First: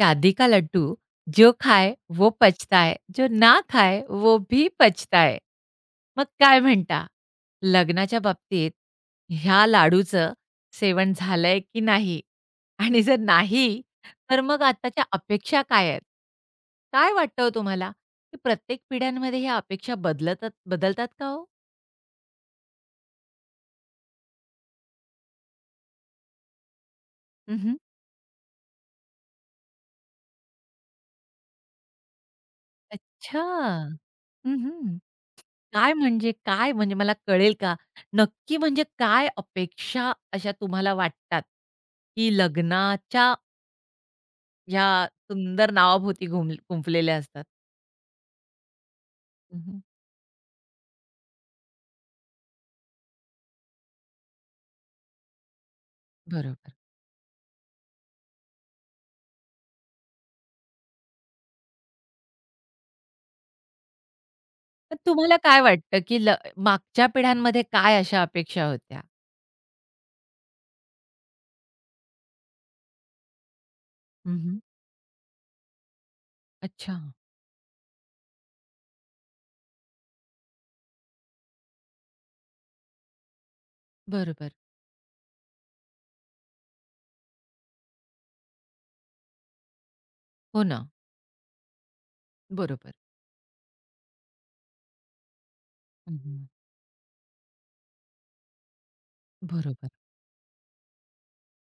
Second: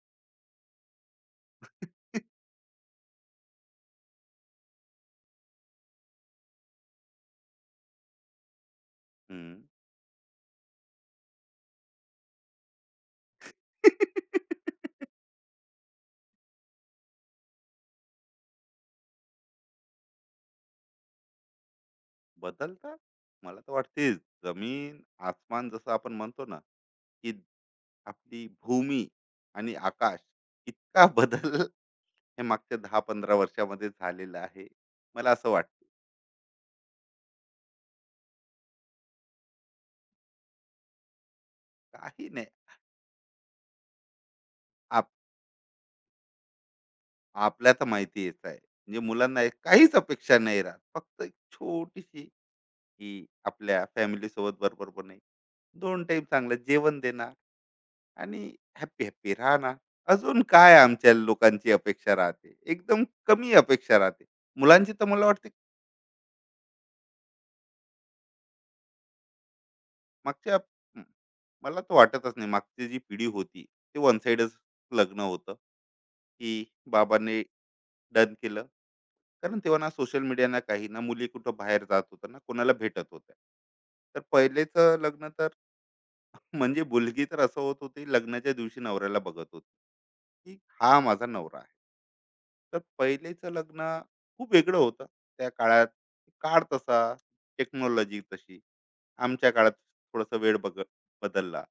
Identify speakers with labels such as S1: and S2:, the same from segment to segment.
S1: शादी का लड्डू जो खाए वो पचता है, जो ना खाए वो भी पछताए मग काय म्हणता लग्नाच्या बाबतीत
S2: हं.
S1: ह्या लाडूचं सेवन झालंय की नाही आणि जर नाही तर मग आताच्या अपेक्षा काय आहेत काय वाटतं हो तुम्हाला की प्रत्येक पिढ्यांमध्ये ह्या अपेक्षा बदलतात बदलतात का हो
S2: बदलतात. मला तर वाटते जमीन, आसमान जसं आपण म्हणतो ना, की
S1: उम्हम.
S2: आपली भूमी आणि आकाश इतका बदल हे मागच्या 10-15
S1: अच्छा
S2: वर्षामध्ये झालेलं आहे.
S1: उम्हम.
S2: मला असं वाटतं.
S1: काय म्हणजे मला कळेल का? नक्की म्हणजे काय अपेक्षा अशा तुम्हाला वाटतात,
S2: काही
S1: की
S2: नाही.
S1: लग्नाच्या या
S2: आप
S1: सुंदर नावाभोवती घुम गुंफलेल्या असतात?
S2: आपल्या तर माहिती हेच आहे. म्हणजे मुलांना एक
S1: हं, हं.
S2: काहीच अपेक्षा नाही राहत. फक्त एक छोटीशी, की आपल्या फॅमिलीसोबत बरोबर बने, 2 टाईम चांगलं
S1: बरोबर.
S2: जेवण देणार. आणि हॅपी हॅपी राहा ना. अजून काय आमच्या लोकांची अपेक्षा राहते. एकदम कमी अपेक्षा राहते. मुलांची
S1: पण
S2: तर मला
S1: तुम्हाला
S2: वाटते
S1: काय वाटतं, की ल मागच्या पिढ्यांमध्ये काय अशा अपेक्षा होत्या?
S2: मागच्या. हं, मला तर वाटतच नाही, मागची जी पिढी होती ते वन साइडच
S1: हं,
S2: लग्न होतं, की
S1: अच्छा.
S2: बाबांनी डन केलं. कारण तेव्हा ना सोशल मीडिया ना काही, ना मुली कुठं बाहेर जात होत्या ना कोणाला भेटत होत्या. तर
S1: बरोबर.
S2: पहिलेचं लग्न तर म्हणजे मुलगी तर असं होत होती, लग्नाच्या दिवशी नवऱ्याला बघत होती, की
S1: हो ना.
S2: हा माझा नवरा आहे. तर
S1: बरोबर.
S2: पहिलेचं लग्न खूप वेगळं होतं त्या काळात.
S1: हं,
S2: काळ तसा, टेक्नॉलॉजी तशी. आमच्या काळात
S1: बरोबर,
S2: थोडासा वेळ बदलला.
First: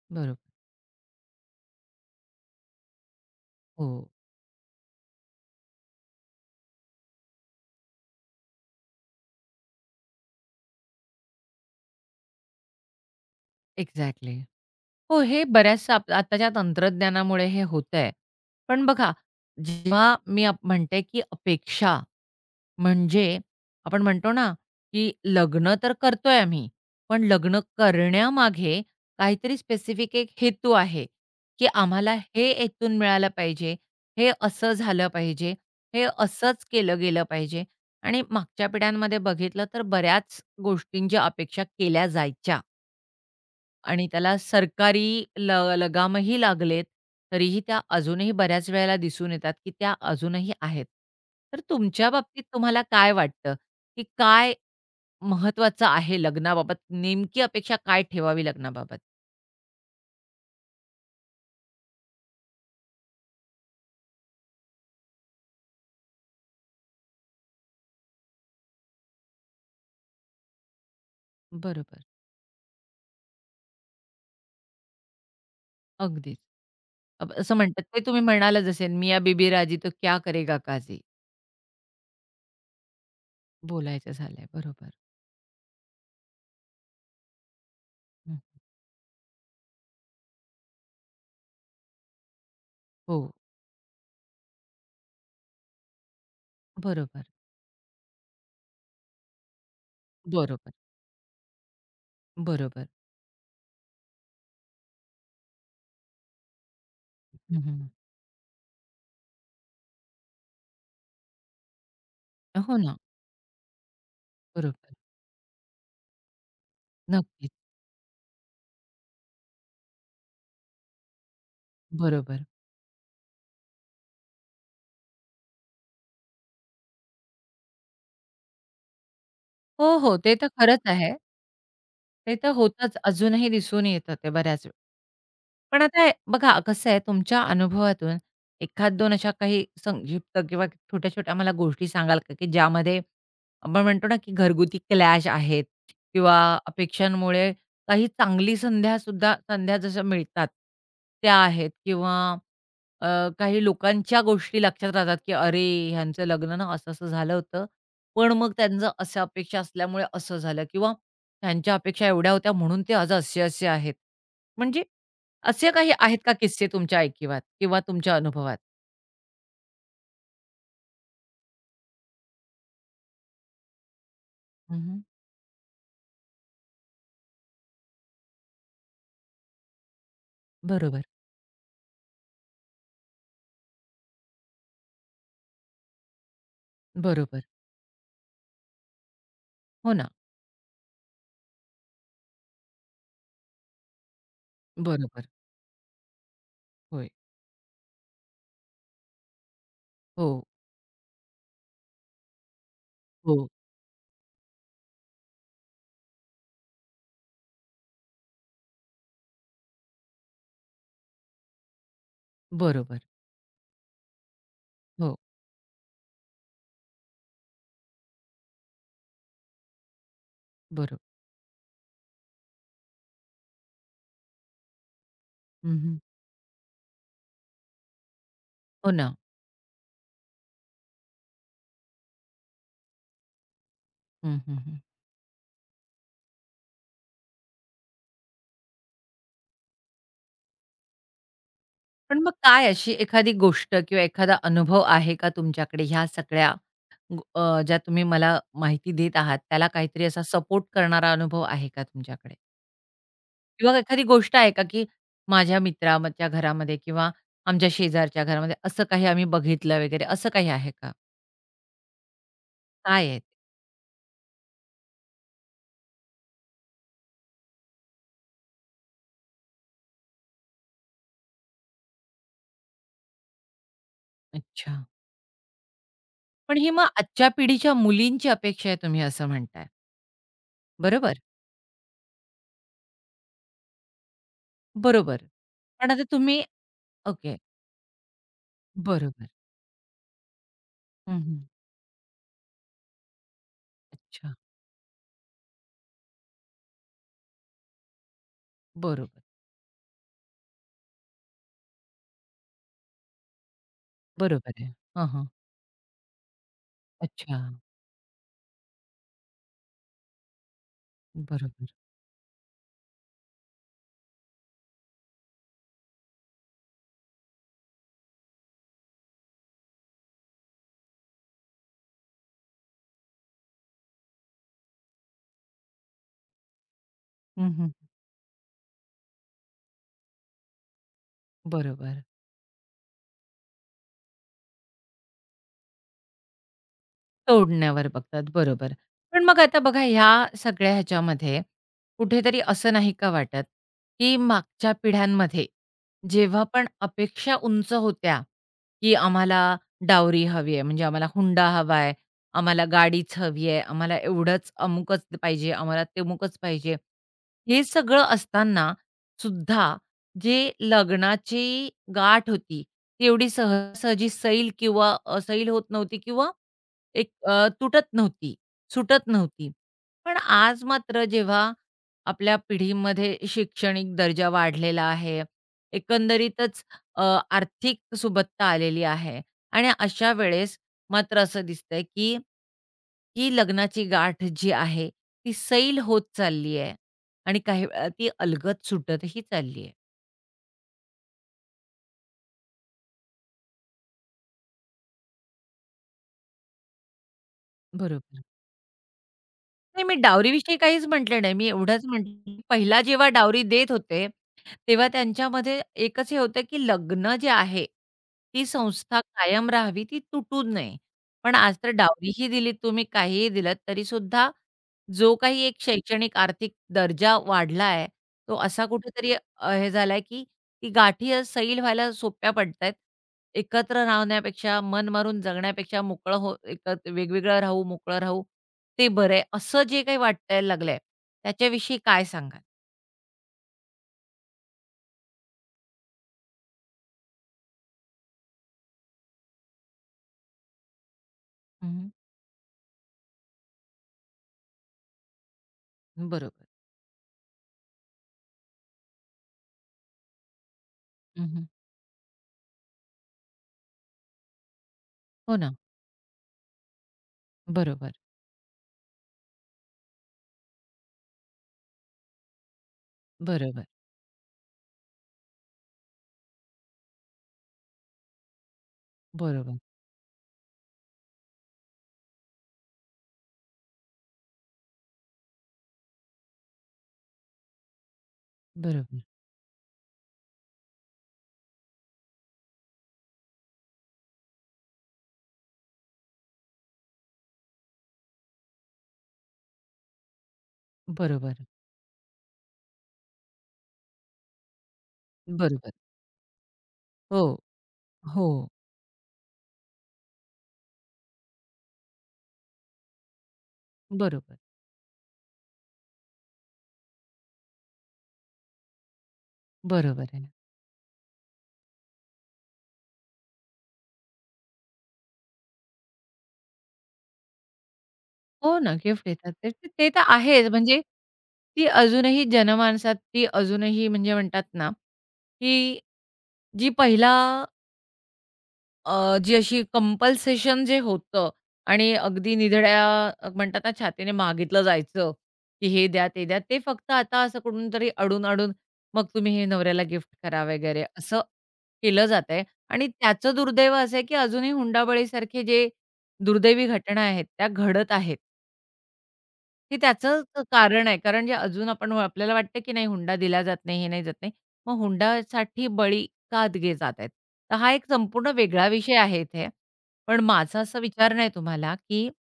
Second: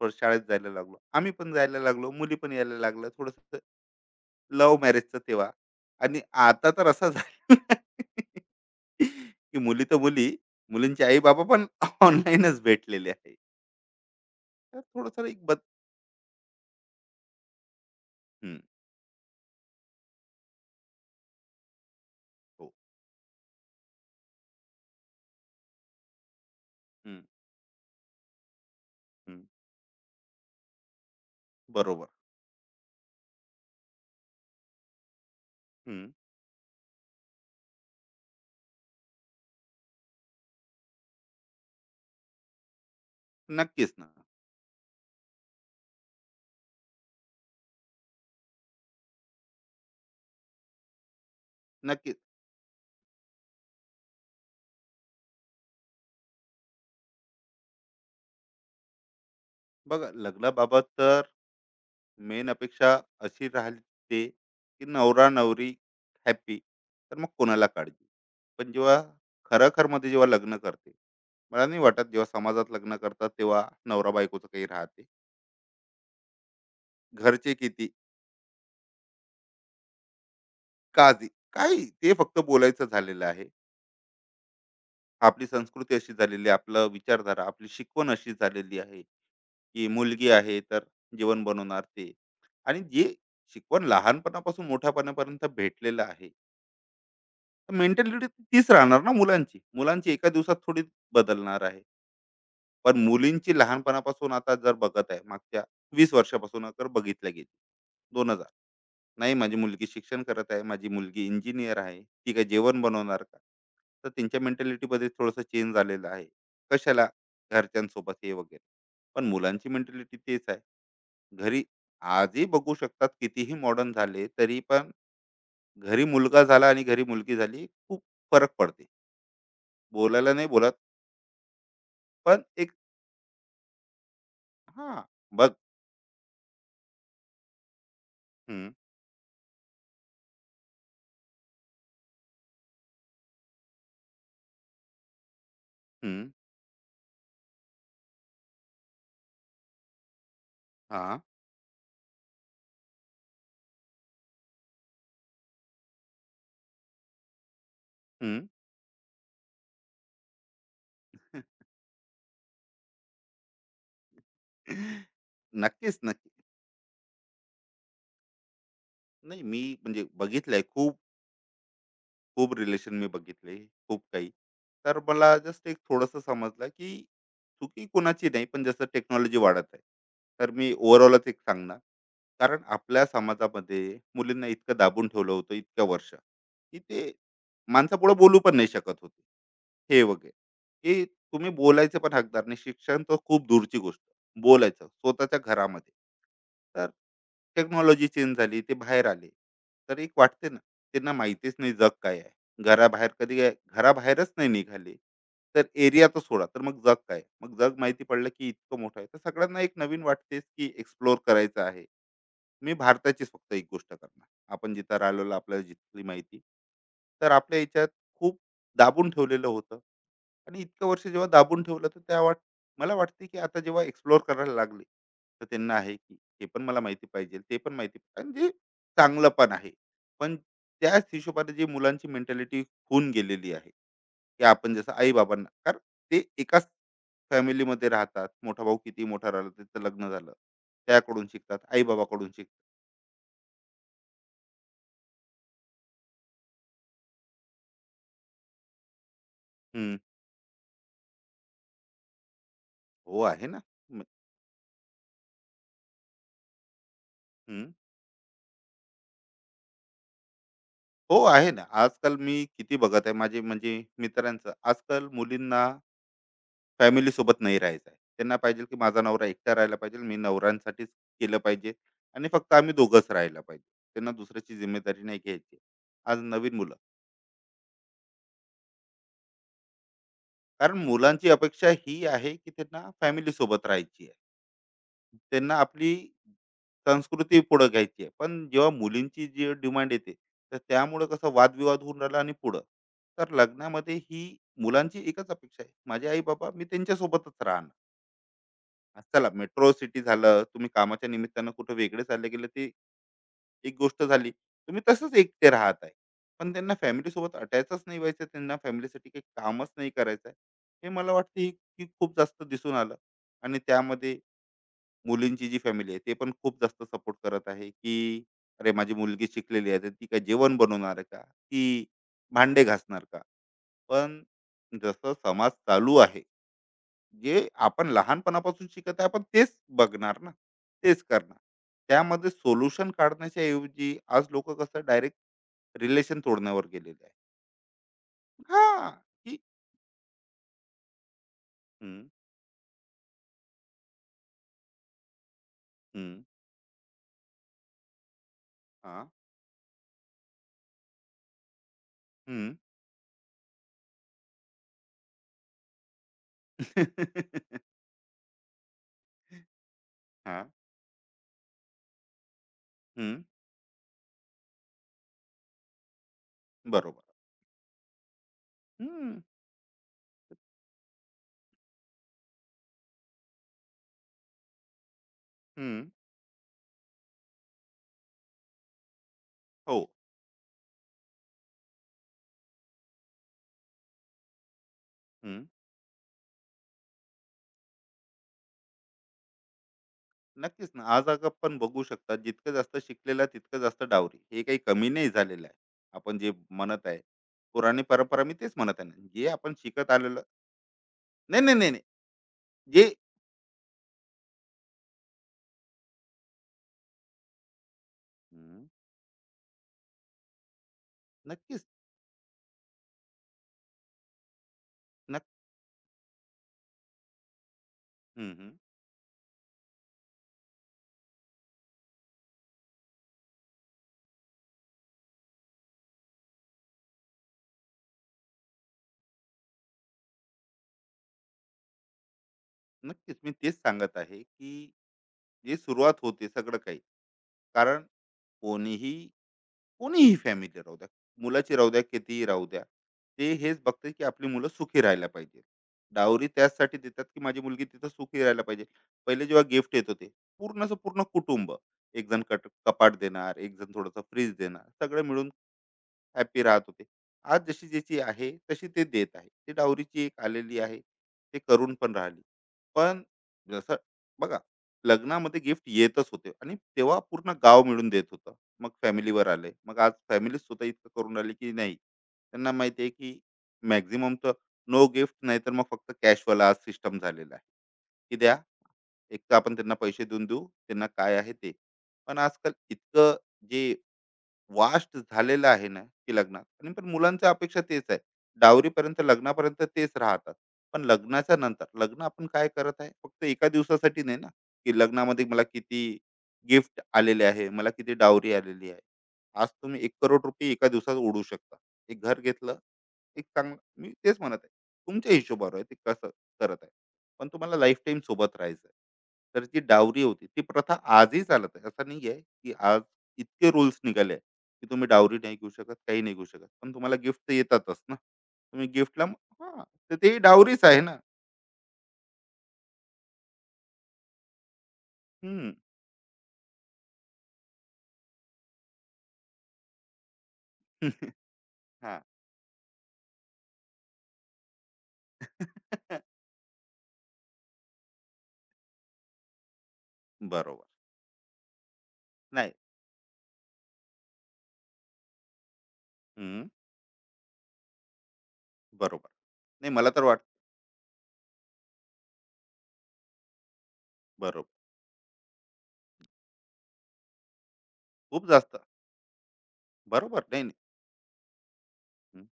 S2: थोडं
S1: बरोबर.
S2: शाळेत जायला लागलो. आम्ही पण जायला लागलो. मुली पण यायला लागल्या. थोडंसं
S1: हो,
S2: लव्ह मॅरेजचं तेव्हा. आणि आता तर असं झालेलं की मुली तर मुली, मुलींचे आई-बाबा पण ऑनलाईनच भेटलेले आहे.
S1: एक्झॅक्टली.
S2: तर
S1: हो,
S2: थोडंसं
S1: हे
S2: एक बद.
S1: बऱ्याचशा आताच्या तंत्रज्ञानामुळे हे होतंय.
S2: हं,
S1: पण बघा, जेव्हा मी म्हणते, की अपेक्षा
S2: हो.
S1: म्हणजे आपण म्हणतो ना, की लग्न तर करतोय आम्ही,
S2: हं,
S1: पण लग्न करण्यामागे
S2: हं.
S1: काहीतरी स्पेसिफिक एक हेतू आहे, की
S2: बरोबर.
S1: आम्हाला हे इथून मिळालं पाहिजे, हे असं झालं पाहिजे, हे
S2: हं.
S1: असंच केलं गेलं पाहिजे आणि मागच्या पिढ्यांमध्ये बघितलं तर बऱ्याच गोष्टींची अपेक्षा केल्या जायच्या.
S2: नक्कीच
S1: आणि
S2: ना.
S1: त्याला सरकारी ल लगामही लागलेत, तरीही त्या अजूनही बऱ्याच वेळेला दिसून येतात, की त्या अजूनही आहेत. तर तुमच्या
S2: नक्कीच.
S1: बाबतीत तुम्हाला काय वाटतं, की काय महत्त्वाचं आहे लग्नाबाबत? नेमकी अपेक्षा काय ठेवावी लग्नाबाबत?
S2: बघा लग्नाबाबत तर मेन अपेक्षा अशी राहिली ते, की नवरा नवरी हॅपी, तर मग कोणाला काळजी. पण जेव्हा खरखर मध्ये जेव्हा लग्न करते, मला नाही
S1: बरोबर.
S2: वाटत जेव्हा समाजात लग्न करतात तेव्हा नवरा बायकोचं काही राहते.
S1: अगदीच. अब
S2: घरचे
S1: असं म्हणतात
S2: किती
S1: ते तुम्ही म्हणालाच जसे, "मियाँ बीबी राजी तो क्या करेगा काजी."
S2: काळजी, काही ते फक्त बोलायचं झालेलं आहे.
S1: बोलायचं झालंय. बरोबर.
S2: आपली संस्कृती अशी झालेली आहे, आपलं विचारधारा आपली शिकवण अशी
S1: हं.
S2: झालेली आहे, की मुलगी आहे तर जेवण बनवणार ते. आणि जे
S1: हो.
S2: शिकवण लहानपणापासून मोठ्यापणापर्यंत भेटलेलं आहे,
S1: बरोबर.
S2: मेंटॅलिटी तीच राहणार ना मुलांची. मुलांची एका दिवसात
S1: बरोबर.
S2: थोडी बदलणार आहे.
S1: बरोबर.
S2: पण मुलींची लहानपणापासून आता जर बघत आहे, मागच्या 20 वर्षापासून जर बघितल्या गेली,
S1: हं, हं.
S2: 2000. नाही, माझी मुलगी शिक्षण करत आहे, माझी मुलगी इंजिनिअर आहे, ती काय
S1: हो
S2: जेवण
S1: ना.
S2: बनवणार का? तर त्यांच्या
S1: बरोबर.
S2: मेंटॅलिटीमध्ये थोडंसं चेंज आलेलं आहे. कशाला
S1: नक्कीच.
S2: घरच्यांसोबत हे वगैरे. पण मुलांची मेंटॅलिटी तेच आहे. घरी
S1: बरोबर.
S2: आजही बघू शकतात, कितीही मॉडर्न झाले, तरी पण घरी मुलगा झाला आणि घरी मुलगी झाली, खूप फरक पडते.
S1: हो, हो.
S2: बोलायला
S1: ते
S2: नाही
S1: तर
S2: बोलत,
S1: खरंच आहे. ते
S2: पण
S1: तर
S2: एक.
S1: होतच. अजूनही दिसून येतं ते बऱ्याच वेळा.
S2: हां, बघ.
S1: पण आता बघा कसं आहे तुमच्या अनुभवातून
S2: हं,
S1: एखाद दोन अशा काही संक्षिप्त किंवा छोट्या-छोट्या मला गोष्टी सांगाल का, की ज्यामध्ये आपण म्हणतो ना, की घरगुती क्लॅश आहेत
S2: हं,
S1: किंवा अपेक्षांमुळे काही चांगली संध्या जशा मिळतात
S2: हां,
S1: त्या आहेत किंवा अ, काही लोकांच्या गोष्टी लक्षात राहतात, की "अरे, ह्यांचं लग्न ना असं-असं झालं होतं, पण
S2: हं.
S1: मग त्यांचं अशा अपेक्षा असल्यामुळे असं झालं" किंवा "त्यांच्या अपेक्षा एवढ्या होत्या म्हणून ते आज असे-असे आहेत." म्हणजे असे काही
S2: नक्कीच,
S1: आहेत
S2: नक्की.
S1: का किस्से तुमच्या ऐकिवात किंवा तुमच्या अनुभवात?
S2: नाही, मी म्हणजे बघितलंय खूप, खूप रिलेशन मी बघितले, खूप काही. तर
S1: हं,
S2: मला जस्ट एक थोडंसं समजलं, की चुकी कोणाची नाही, पण जसं टेक्नॉलॉजी वाढत आहे. तर मी
S1: बरोबर.
S2: ओव्हरऑलच एक सांगणार. कारण आपल्या समाजामध्ये मुलींना इतकं दाबून ठेवलं होतं इतक्या वर्ष, की ते
S1: बरोबर.
S2: माणसापुढे बोलू पण नाही शकत होते.
S1: हो
S2: हे
S1: ना.
S2: वगैरे. की तुम्ही बोलायचं पण हकदार नाही. शिक्षण तर खूप दूरची गोष्ट. बोलायचं
S1: बरोबर.
S2: स्वतःच्या घरामध्ये. तर
S1: होय.
S2: टेक्नॉलॉजी चेंज झाली. ते बाहेर आले. तर एक
S1: हो,
S2: वाटते ना, त्यांना माहितीच नाही जग काय आहे. घराबाहेर कधी
S1: हो.
S2: घराबाहेरच नाही निघाले. तर एरिया तर सोडा. तर मग जग काय? मग जग माहिती पडलं की इतकं मोठं आहे. तर सगळ्यांना एक नवीन वाटतेच की एक्सप्लोर करायचं आहे. मी
S1: बरोबर.
S2: भारताचीच फक्त एक गोष्ट करणार. आपण जिथं
S1: हो,
S2: राहिलेलो आपल्याला जिथली माहिती. तर आपल्या ह्याच्यात खूप दाबून ठेवलेलं होतं. आणि इतकं
S1: बरोबर.
S2: वर्ष जेव्हा दाबून ठेवलं तर त्या मला वाटते की आता जेव्हा एक्सप्लोअर करायला लागले, तर त्यांना आहे
S1: हं,
S2: की हे पण मला माहिती पाहिजे, ते पण माहिती पाहिजे, आणि जे
S1: हो ना.
S2: चांगलं पण आहे. पण त्याच हिशोबाने जी मुलांची मेंटॅलिटी होऊन गेलेली आहे
S1: हं,
S2: की
S1: हं,
S2: आपण
S1: हं.
S2: जसं आई बाबांना, कारण ते एकाच फॅमिलीमध्ये राहतात, मोठा भाऊ किती मोठा राहिला, त्याचं लग्न झालं, त्याकडून शिकतात, आई
S1: पण
S2: बाबाकडून
S1: मग
S2: शिकतात.
S1: काय अशी एखादी गोष्ट किंवा एखादा अनुभव आहे का तुमच्याकडे ह्या सगळ्या ज्या तुम्ही मला माहिती देत आहात, त्याला
S2: हम्म,
S1: काहीतरी असा सपोर्ट करणारा अनुभव आहे का तुमच्याकडे?
S2: हो आहे ना.
S1: किंवा
S2: म-
S1: एखादी गोष्ट आहे का, की माझ्या मित्राच्या घरामध्ये किंवा आमच्या
S2: हम्म,
S1: शेजारच्या घरामध्ये असं काही आम्ही बघितलं वगैरे असं काही आहे का?
S2: हो आहे ना. आजकाल मी किती बघत
S1: काय
S2: आहे,
S1: आहे ते?
S2: माझे म्हणजे मित्रांचं, आजकाल मुलींना फॅमिली सोबत नाही राहायचं आहे. त्यांना पाहिजे की माझा नवरा एकटा राहायला पाहिजे, मी नवऱ्यांसाठीच केलं पाहिजे आणि फक्त आम्ही दोघंच राहायला पाहिजे. त्यांना दुसऱ्याची
S1: अच्छा.
S2: जिम्मेदारी नाही घ्यायची. आज नवीन
S1: पण हे
S2: मुलं.
S1: मग आजच्या पिढीच्या मुलींची अपेक्षा आहे तुम्ही असं म्हणताय.
S2: कारण
S1: बरोबर?
S2: मुलांची अपेक्षा ही आहे की त्यांना फॅमिली सोबत राहायची आहे.
S1: बरोबर.
S2: त्यांना आपली
S1: पण आता तुम्ही ओके.
S2: संस्कृती पुढं घ्यायची आहे. पण जेव्हा मुलींची
S1: बरोबर.
S2: जी डिमांड येते, तर त्यामुळं
S1: हं,
S2: कसं
S1: हं.
S2: वादविवाद होऊन राहिला आणि पुढं. तर लग्नामध्ये ही
S1: अच्छा.
S2: मुलांची एकच अपेक्षा आहे, माझे आई-बाबा मी त्यांच्यासोबतच राहणार. आज
S1: बरोबर.
S2: चला मेट्रो सिटी झालं, तुम्ही कामाच्या निमित्तानं कुठं वेगळे चालले गेले, ती एक गोष्ट झाली.
S1: बरोबर आहे.
S2: तुम्ही
S1: हां,
S2: तसंच
S1: हां.
S2: एकटे राहत आहे. पण त्यांना फॅमिलीसोबत
S1: अच्छा.
S2: अटॅचच नाही व्हायचं, त्यांना फॅमिलीसाठी काही कामच नाही करायचं आहे. हे मला वाटते
S1: बरोबर.
S2: की खूप जास्त दिसून आलं. आणि त्यामध्ये मुलींची जी फॅमिली आहे, ते पण खूप जास्त सपोर्ट करत आहे, की "अरे माझी मुलगी शिकलेली आहे, तर ती काय जेवण बनवणार का? की भांडे घासणार का?" पण जसं समाज चालू आहे, जे
S1: हं, हं.
S2: आपण लहानपणापासून शिकत आहे, आपण तेच बघणार ना, तेच करणार.
S1: बरोबर.
S2: त्यामध्ये सोल्युशन काढण्याच्या ऐवजी आज लोक कसं डायरेक्ट रिलेशन तोडण्यावर गेलेले आहे.
S1: तोडण्यावर बघतात,
S2: हा,
S1: बरोबर. पण
S2: की
S1: मग आता बघा ह्या सगळ्या ह्याच्यामध्ये
S2: हम्म,
S1: कुठेतरी असं नाही का वाटत, की मागच्या पिढ्यांमध्ये
S2: हम्म,
S1: जेव्हा पण अपेक्षा उंच होत्या, की
S2: हा,
S1: आम्हाला डावरी हवी आहे, म्हणजे आम्हाला हुंडा हवा आहे,
S2: हम्म,
S1: आम्हाला गाडीच हवी आहे, आम्हाला एवढंच, अमुकच पाहिजे, आम्हाला तेमुकच पाहिजे. हे सगळं असताना सुद्धा जे
S2: हा,
S1: लग्नाची गाठ होती, ती
S2: हम्म,
S1: एवढी सहजासहजी सैल किंवा असैल होत नव्हती किंवा
S2: बरोबर,
S1: तुटत नव्हती, सुटत
S2: हम्म,
S1: नव्हती. पण आज मात्र जेव्हा आपल्या पिढीमध्ये शैक्षणिक दर्जा वाढलेला आहे,
S2: हम्म,
S1: एकंदरीतच अ, आर्थिक सुबत्ता आलेली आहे आणि
S2: हो,
S1: अशा वेळेस मात्र असं दिसतंय, की ही लग्नाची गाठ जी आहे, ती
S2: हम्म,
S1: सैल होत चालली आहे. आणि ती अलगद सुटतही चालली आहे.
S2: नक्कीच ना. आज अग आपण बघू शकता, जितकं जास्त शिकलेला तितकं जास्त डावरी, हे काही कमी नाही झालेलं आहे. आपण जे म्हणत आहे पुराणी
S1: बरोबर.
S2: परंपरा, मी तेच म्हणत आहे ना, जे आपण
S1: नाही,
S2: शिकत
S1: मी
S2: आलेलं.
S1: डावरीविषयी काहीच म्हटलं नाही.
S2: नाही,
S1: मी
S2: नाही, नाही, नाही.
S1: एवढंच म्हटलं, पहिला
S2: जे
S1: जेव्हा डावरी देत होते, तेव्हा त्यांच्यामध्ये एकच हे होतं, की लग्न जे आहे, ती
S2: हं,
S1: संस्था कायम राहावी, ती तुटू नये. पण आज
S2: नक्कीच
S1: तर डावरीही दिली तुम्ही, काहीही दिलत, तरीसुद्धा जो
S2: नक
S1: काही एक शैक्षणिक आर्थिक दर्जा वाढला आहे,
S2: हं,
S1: तो
S2: हं.
S1: असा कुठेतरी हे झालाय, की ती गाठी सैल व्हायला सोप्या पडतायत. एकत्र राहण्यापेक्षा, मन मारून जगण्यापेक्षा मोकळं हो एक वेगवेगळं राहू, मोकळं राहू. ते बरं आहे, असं जे काही वाटायला लागलंय, त्याच्याविषयी काय सांगाल?
S2: नक्कीच मी तेच सांगत आहे की जे सुरुवात होते सगळं काही, कारण कोणीही, कोणीही फॅमिली राहू द्या, मुलाची
S1: हं,
S2: राहू द्या,
S1: हं.
S2: कितीही राहू द्या, ते हेच बघते की आपली मुलं सुखी राहायला पाहिजे. डावरी
S1: बरोबर.
S2: त्याचसाठी देतात की माझी मुलगी तिथं सुखी राहायला पाहिजे. पहिले जेव्हा गिफ्ट येत होते, पूर्णचं पूर्ण
S1: हं, हं.
S2: कुटुंब, एक जण कट कपाट देणार, एक जण थोडंसं फ्रीज देणार, सगळं मिळून
S1: हो ना.
S2: हॅपी राहत होते. आज जशी
S1: बरोबर,
S2: ज्याची आहे तशी ते देत आहे, ती डावरीची एक आलेली आहे, ते करून पण राहिली. पण
S1: बरोबर,
S2: जसं बघा, लग्नामध्ये गिफ्ट येतच होते आणि तेव्हा पूर्ण गाव मिळून देत होतं, मग फॅमिलीवर आले,
S1: बरोबर,
S2: मग आज फॅमिली स्वतः इतकं करून राहिली की नाही, त्यांना माहिती आहे की मॅक्झिमम तर नो गिफ्ट, नाही तर मग फक्त कॅशवाला आज सिस्टम झालेला आहे, की द्या,
S1: बरोबर,
S2: एक तर आपण त्यांना पैसे देऊन देऊ, त्यांना काय आहे ते. पण आजकाल इतकं जे वास्ट झालेलं आहे ना, की लग्नात आणि पण मुलांच्या अपेक्षा तेच आहे, डावरीपर्यंत लग्नापर्यंत तेच राहतात. पण लग्नाच्या
S1: बरोबर,
S2: नंतर लग्न आपण काय करत आहे, फक्त एका दिवसासाठी नाही ना, की लग्नामध्ये मला
S1: बरोबर.
S2: किती गिफ्ट आलेले
S1: हो,
S2: आहे, मला किती
S1: हो.
S2: डावरी आलेली आहे. आज तुम्ही 1 करोड रुपये एका दिवसात ओढू शकता, एक घर घेतलं, एक चांगलं, मी तेच म्हणत
S1: बरोबर,
S2: आहे, तुमच्या हिशोबावर आहे ते कसं करत आहे. पण तुम्हाला लाईफ टाईम सोबत राहायचं आहे, तर जी डावरी
S1: बरोबर आहे
S2: होती
S1: ना.
S2: ती प्रथा आजही चालत आहे, असं नाही आहे की आज इतके रूल्स निघाले की तुम्ही डावरी नाही घेऊ शकत, काही नाही घेऊ शकत. पण तुम्हाला गिफ्ट येतातच ना.
S1: हो
S2: तुम्ही
S1: ना, गिफ्ट
S2: गिफ्टला,
S1: देतात. ते
S2: हां,
S1: ते ते
S2: तर
S1: तर
S2: ते
S1: आहेच
S2: डावरीच आहे
S1: म्हणजे
S2: ना.
S1: ती अजूनही जनमानसात ती अजूनही म्हणजे म्हणतात ना,
S2: हं.
S1: की जी पहिला जी अशी कंपल्सेशन जे होतं आणि
S2: हां.
S1: अगदी निधड्या म्हणतात ना छातीने मागितलं जायचं, की हे द्या, ते द्या. ते फक्त आता असं कुठून तरी अडून-अडून मग तुम्ही हे नवऱ्याला गिफ्ट करा
S2: बरोबर.
S1: वगैरे असं केलं जातंय
S2: नाही.
S1: आणि त्याचं दुर्दैव असं आहे, की अजूनही हुंडाबळीसारखे जे
S2: हं.
S1: दुर्दैवी घटना आहेत, त्या घडत आहेत.
S2: बरोबर. नाही,
S1: ते
S2: मला तर
S1: त्याचं
S2: वाटतं.
S1: क कारण आहे. कारण जे अजून आपण आपल्याला वाटतं, की नाही हुंडा दिला जात नाही, हे नाही जात नाही.
S2: बरोबर.
S1: मग हुंडासाठी बळी का दिले जात आहेत? तर हा एक
S2: खूप
S1: संपूर्ण
S2: जास्त.
S1: वेगळा विषय आहे इथे. पण
S2: बरोबर. नाही, नाही.
S1: माझा असा विचारणं आहे तुम्हाला, की
S2: हं,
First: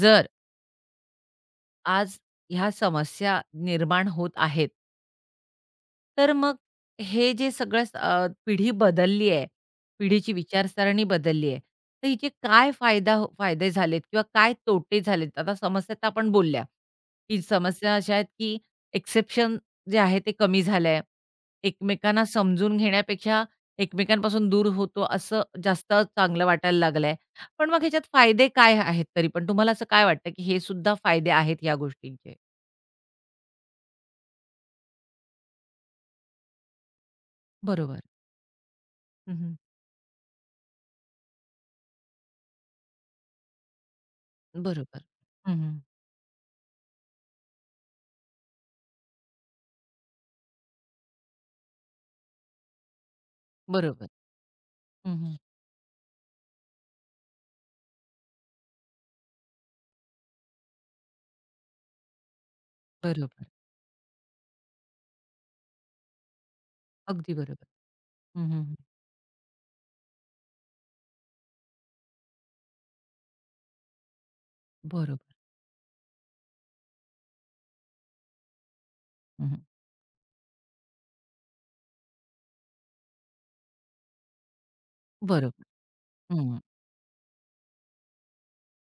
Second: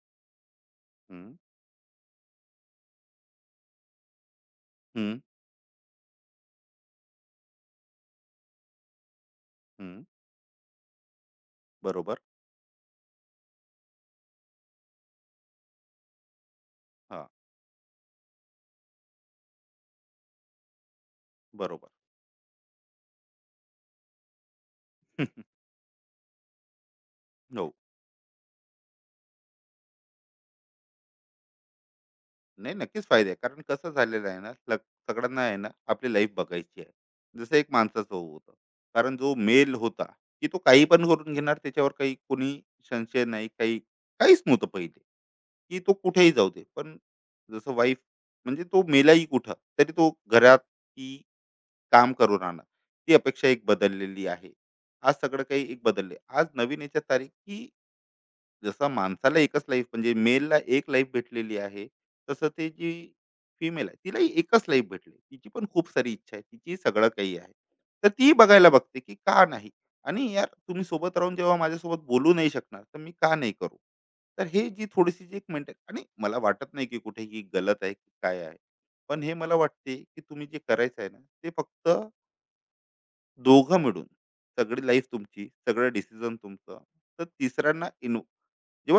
S1: जर
S2: हं,
S1: आज ह्या समस्या निर्माण होत आहेत.
S2: हं,
S1: तर मग हे जे सगळं पिढी बदलली आहे,
S2: हं.
S1: पिढीची विचारसरणी बदलली आहे. तर
S2: बरोबर.
S1: हिचे काय फायदे झालेत किंवा काय तोटे झालेत? आता समस्या तर आपण बोलल्या,
S2: हां,
S1: की समस्या अशा आहेत, की एक्सेप्शन जे आहे ते कमी झालंय.
S2: बरोबर.
S1: एकमेकांना समजून घेण्यापेक्षा एकमेकांपासून दूर होतो असं जास्त चांगलं वाटायला लागलंय. पण
S2: हो.
S1: मग ह्याच्यात फायदे काय आहेत तरी पण? तुम्हाला असं काय वाटतं, की हे सुद्धा फायदे आहेत या गोष्टींचे?
S2: नाही, नक्कीच फायदे आहे. कारण कसं झालेलं आहे ना, सगळ्यांना आहे ना, आपली लाईफ बघायची आहे, जसं एक
S1: बरोबर.
S2: माणसाचं होतं, कारण जो
S1: हं,
S2: मेल होता, की तो काही पण करून घेणार, त्याच्यावर काही कोणी संशय नाही, काही काहीच नव्हतं पहिले,
S1: बरोबर.
S2: की
S1: हं,
S2: तो कुठेही जाऊ दे. पण जसं वाईफ, म्हणजे तो मेलाही कुठं तरी तो घरात की काम करून राहणार, ती अपेक्षा एक
S1: बरोबर.
S2: बदललेली आहे. आज
S1: हं,
S2: सगळं काही एक बदलले, आज नवीन याच्यात तारीख, की जसं माणसाला एकच लाईफ, म्हणजे मेलला एक लाईफ भेटलेली आहे, तसं ते जी
S1: बरोबर.
S2: फिमेल आहे तिलाही एकच लाईफ भेटली, तिची पण खूप सारी इच्छा आहे, तिची सगळं
S1: अगदी
S2: काही आहे.
S1: बरोबर.
S2: तर ती बघायला
S1: हं,
S2: बघते की का नाही, आणि यार तुम्ही सोबत राहून जेव्हा माझ्यासोबत बोलू नाही शकणार, तर मी का नाही करू. तर हे जी
S1: बरोबर.
S2: थोडीशी जी एक मेंटल, आणि मला वाटत नाही की कुठे ही गलत आहे की काय आहे. पण हे मला
S1: हं,
S2: वाटते की तुम्ही जे करायचं आहे ना, ते फक्त दोघं मिळून, सगळी लाईफ तुमची,
S1: बरोबर.
S2: सगळं डिसिजन तुमचं. तर तिसऱ्यांना, जेव्हा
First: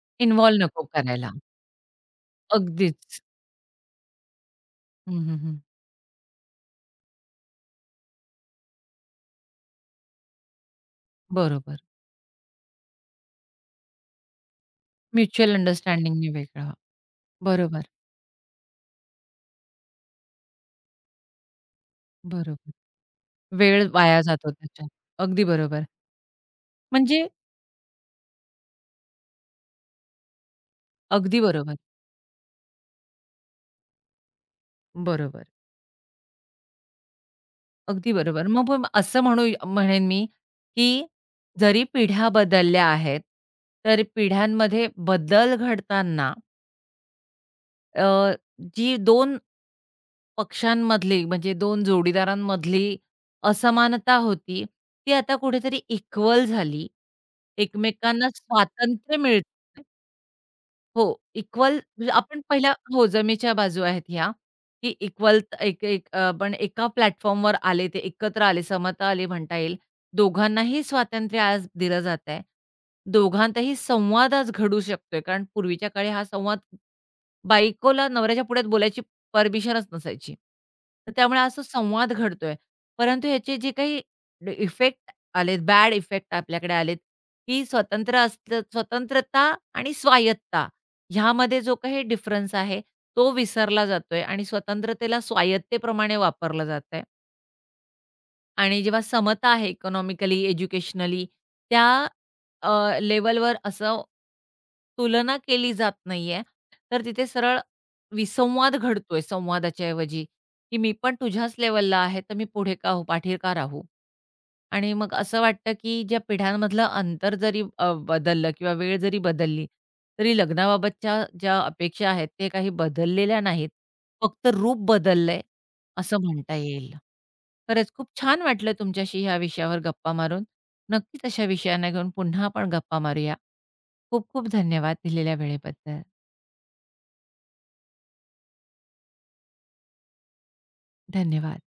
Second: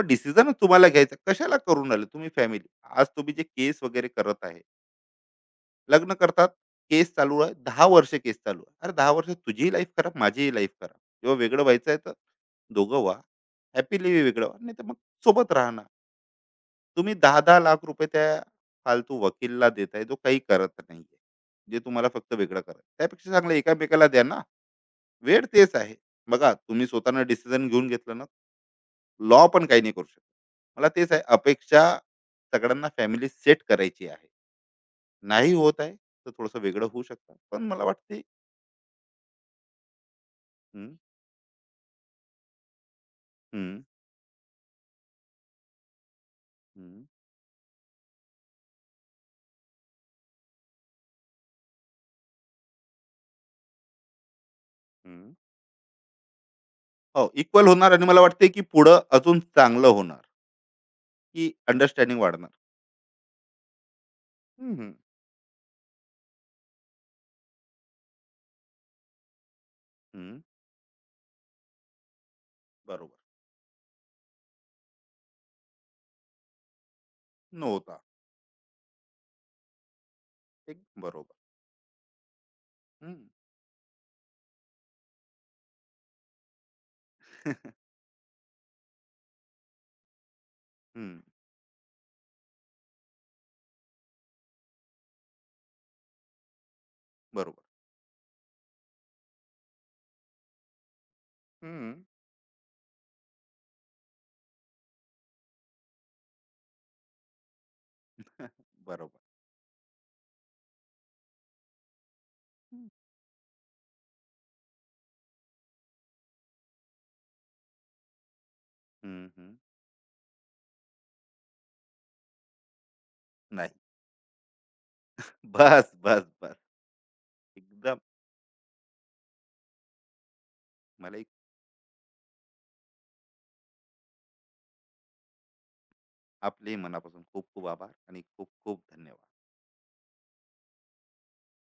S2: डिसिजनच
S1: इन्व्हॉल्व नको
S2: तुम्हाला घ्यायचा,
S1: करायला.
S2: कशाला करून आले तुम्ही फॅमिली. आज
S1: अगदीच.
S2: तुम्ही जे केस वगैरे करत आहे,
S1: हं, हं, हं.
S2: लग्न करतात, केस चालू आहे 10 वर्ष, केस चालू आहे, अरे 10 वर्ष तुझीही लाईफ खराब, माझीही लाईफ खराब. जेव्हा वेगळं
S1: बरोबर.
S2: व्हायचं आहे, तर दोघं व्हा, हॅपीली वेगळं व्हा, नाही तर मग सोबत
S1: म्युच्युअल
S2: राहणार.
S1: अंडरस्टँडिंगने वेगळं.
S2: तुम्ही दहा दहा
S1: बरोबर,
S2: लाख रुपये त्या फालतू वकीलला देताय, जो काही करत नाही, जे तुम्हाला फक्त वेगळं
S1: बरोबर.
S2: करत, त्यापेक्षा चांगलं
S1: वेळ
S2: एकामेकाला
S1: वाया
S2: द्या ना.
S1: जातो त्याच्यात. अगदी
S2: वेळ तेच
S1: बरोबर.
S2: आहे. बघा, तुम्ही स्वतःनं
S1: म्हणजे
S2: डिसिजन घेऊन घेतलं ना, लॉ पण काही नाही करू शकत. मला तेच आहे
S1: अगदी बरोबर.
S2: अपेक्षा, सगळ्यांना फॅमिली सेट करायची आहे.
S1: बरोबर.
S2: नाही होत आहे तर थोडंसं वेगळं होऊ शकतं. पण मला
S1: अगदी
S2: वाटते.
S1: बरोबर. मग मग असं म्हणेन मी, की
S2: हं,
S1: जरी पिढ्या बदलल्या आहेत,
S2: हं,
S1: तर पिढ्यांमध्ये बदल घडताना
S2: हं,
S1: अ, जी 2 पक्षांमधली म्हणजे 2 जोडीदारांमधली असमानता होती, ती
S2: हं.
S1: आता कुठेतरी इक्वल झाली.
S2: हो, इक्वल होणार आणि मला
S1: एकमेकांना
S2: वाटते की पुढं
S1: स्वातंत्र्य
S2: अजून
S1: मिळतं.
S2: चांगलं होणार,
S1: हो,
S2: की
S1: इक्वल म्हणजे
S2: अंडरस्टँडिंग
S1: आपण
S2: वाढणार.
S1: पहिल्या हो, जमेच्या बाजू आहेत ह्या,
S2: हं, हं,
S1: की इक्वल एक एक आपण एका प्लॅटफॉर्मवर आले, ते एकत्र आले, समता आली म्हणता येईल.
S2: हं.
S1: दोघांनाही स्वातंत्र्य आज दिलं जात आहे.
S2: बरोबर.
S1: दोघांतही संवाद आज घडू शकतोय, कारण पूर्वीच्या काळी हा संवाद
S2: नव्हता.
S1: बायकोला नवऱ्याच्या पुढ्यात बोलायची परमिशनच नसायची.
S2: एक
S1: तर
S2: बरोबर.
S1: त्यामुळे आज तो संवाद घडतोय.
S2: हं. हं.
S1: परंतु ह्याचे जे काही इफेक्ट आलेत, बॅड इफेक्ट आपल्याकडे आलेत, की स्वतंत्र असलं स्वतंत्रता आणि स्वायत्तता ह्यामध्ये जो काही डिफरन्स आहे, तो विसरला जातोय आणि स्वतंत्रतेला स्वायत्तेप्रमाणे वापरलं जातंय.
S2: बरोबर.
S1: आणि जेव्हा समता आहे इकॉनॉमिकली, एज्युकेशनली त्या
S2: हं.
S1: अ, लेव्हलवर असं तुलना केली जात नाहीये, तर तिथे सरळ विसंवाद
S2: बरोबर.
S1: घडतोय संवादाच्या ऐवजी, की "मी पण तुझ्याच लेव्हलला आहे, तर मी पुढे का हो पाठी का राहू?" आणि मग असं वाटतं, की ज्या पिढ्यांमधलं अंतर जरी बदललं किंवा वेळ जरी
S2: हं, हं.
S1: बदलली, तरी लग्नाबाबतच्या ज्या अपेक्षा आहेत, ते काही बदललेल्या
S2: नाही.
S1: नाहीत. फक्त रूप बदललंय
S2: बस,
S1: असं
S2: बस, बस.
S1: म्हणता येईल. खरंच
S2: एकदम.
S1: खूप छान वाटलं तुमच्याशी ह्या विषयावर गप्पा मारून. नक्कीच
S2: मलाही.
S1: अशा विषयांना घेऊन पुन्हा आपण गप्पा मारूया. खूप खूप धन्यवाद दिलेल्या वेळेबद्दल.
S2: आपले मनापासून खूप खूप आभार आणि खूप खूप धन्यवाद.
S1: धन्यवाद.